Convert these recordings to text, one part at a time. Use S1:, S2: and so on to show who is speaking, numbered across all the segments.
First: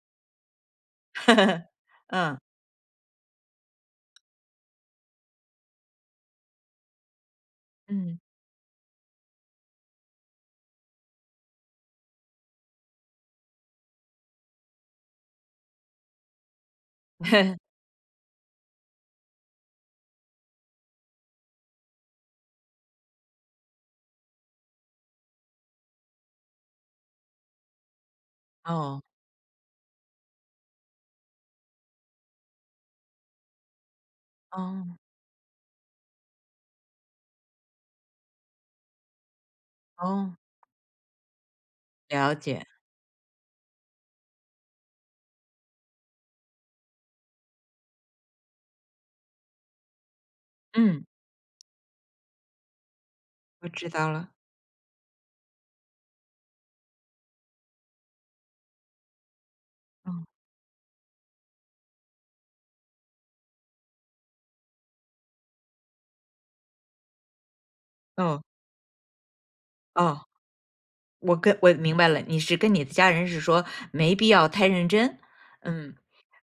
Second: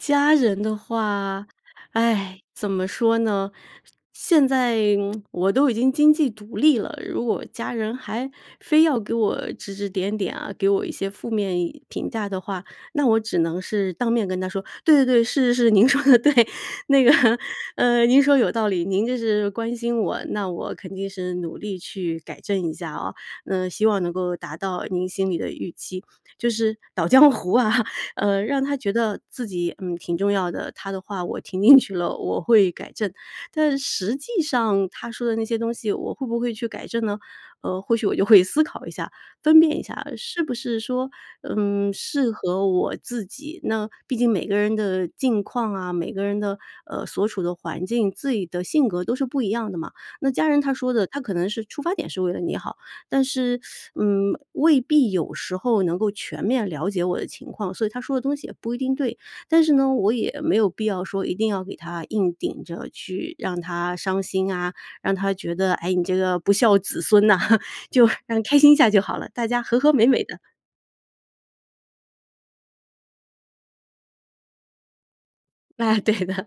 S1: 家人的话，
S2: 嗯。
S1: 唉，怎么说呢，现在我都已经经济独立了，如果家人
S2: 嗯。
S1: 还非要给我指指点点啊，给我一些负面评价的话，那我只能是当面跟他说：“对对对，是是是，您说的对，那个，嗯，您说有道理，您这是关心我，那我肯定是努力去改正一下哦，那希望能够达到您心里的预期。“就是捣糨糊啊，呃，让他觉
S2: 哦。
S1: 得自己，嗯，挺重要的，他的话我听进去了我会改正。但实际上
S2: 哦。
S1: 他说的那些东西我会不会去改正呢？呃，或许我就会思考一下，分辨一下，
S2: 哦。
S1: 是不是说，嗯，适
S2: 了解。
S1: 合我自己。那，毕竟每个人的境况啊，每个人的，呃，所处的环境，自己的性格都是不一样的嘛。那家人他说
S2: 嗯。
S1: 的，他可能是出发点是为了你好，但是，
S2: 我知道了。
S1: 嗯，未必有时候能够全面了解我的情况，所以他说的东西也不一定对。但是呢，我
S2: 嗯。
S1: 也没有必要说一定要给他硬顶着去让他伤心啊，让他觉得，哎，你这个不孝子孙呐，就让
S2: 哦。
S1: 开心一下就好了，大家和和美
S2: 哦。
S1: 美的。
S2: 我跟我明白了，你是跟你的家人是说没必要太认真，嗯。
S1: 哎对的。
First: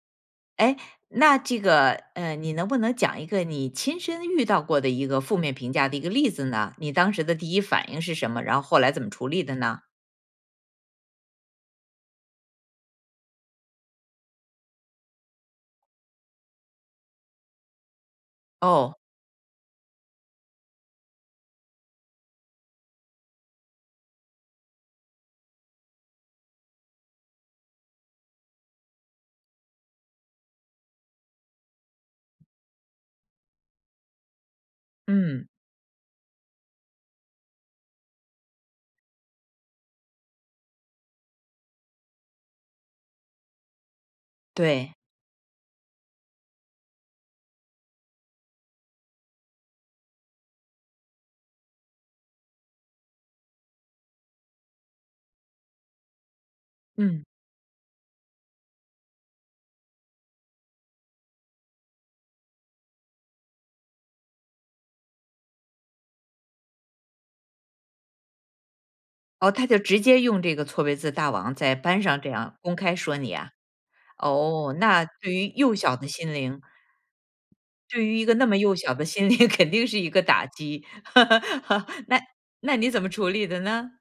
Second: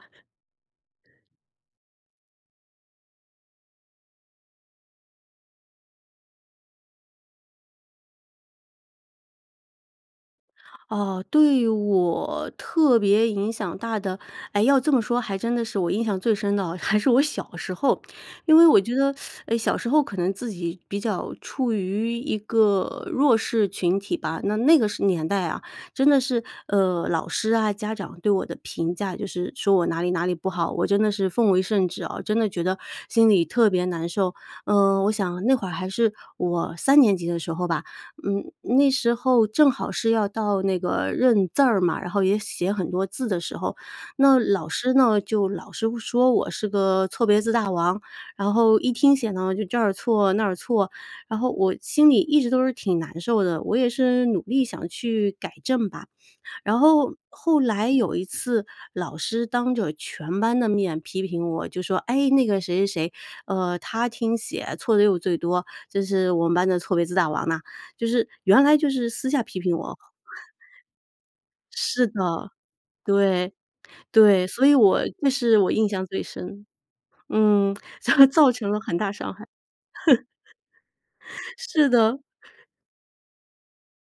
S2: 哎，那这个，嗯，你能不能讲一个你亲身遇到过的一个负面评价的一个例子呢？你当时的第一反应是什么？然后后来怎么处理的呢？
S1: 呃，对我特别影响大的，哎，要这么说还真的是我印象最深的，还是我小时候。因为我觉
S2: 哦。
S1: 得，诶，小时候可能自己比较处于一个弱势群体吧，那那个年代啊真的是，呃，老师啊家长对我的评价就是说我哪里哪里不好，我真的是奉为圣旨啊，真的觉得心里特别难受。呃，我想
S2: 嗯。
S1: 那会儿还是我三年级的时候吧，嗯，那时候正好是要到那个认字儿嘛，然后也写很多字的时候。那老
S2: 对。
S1: 师呢，就老是说我是个错别字大王，然后一听写呢就这儿错那儿错，然后我心里一直都是挺难受的，我也是努力想去改正吧。然后
S2: 嗯。
S1: 后来有一次老师当着全班的面批评我就说：“哎，那个谁谁谁，呃，她听写错的又最多，就是我们班的错别字大王嘛。“就是原来就是私下
S2: 哦，
S1: 批
S2: 他
S1: 评
S2: 就
S1: 我
S2: 直接用这个错别字大王在班
S1: 是
S2: 上这
S1: 的，
S2: 样公开说你啊？
S1: 对，对，所以
S2: 哦，
S1: 我
S2: 那
S1: 这
S2: 对于
S1: 是我
S2: 幼
S1: 印
S2: 小
S1: 象
S2: 的
S1: 最
S2: 心灵
S1: 深。嗯，
S2: 对于一个那
S1: 造
S2: 么
S1: 成
S2: 幼
S1: 了
S2: 小
S1: 很
S2: 的
S1: 大
S2: 心
S1: 伤
S2: 理，
S1: 害。
S2: 肯定是一个 打击。
S1: 是
S2: 那
S1: 的。
S2: 那你怎么处理的呢？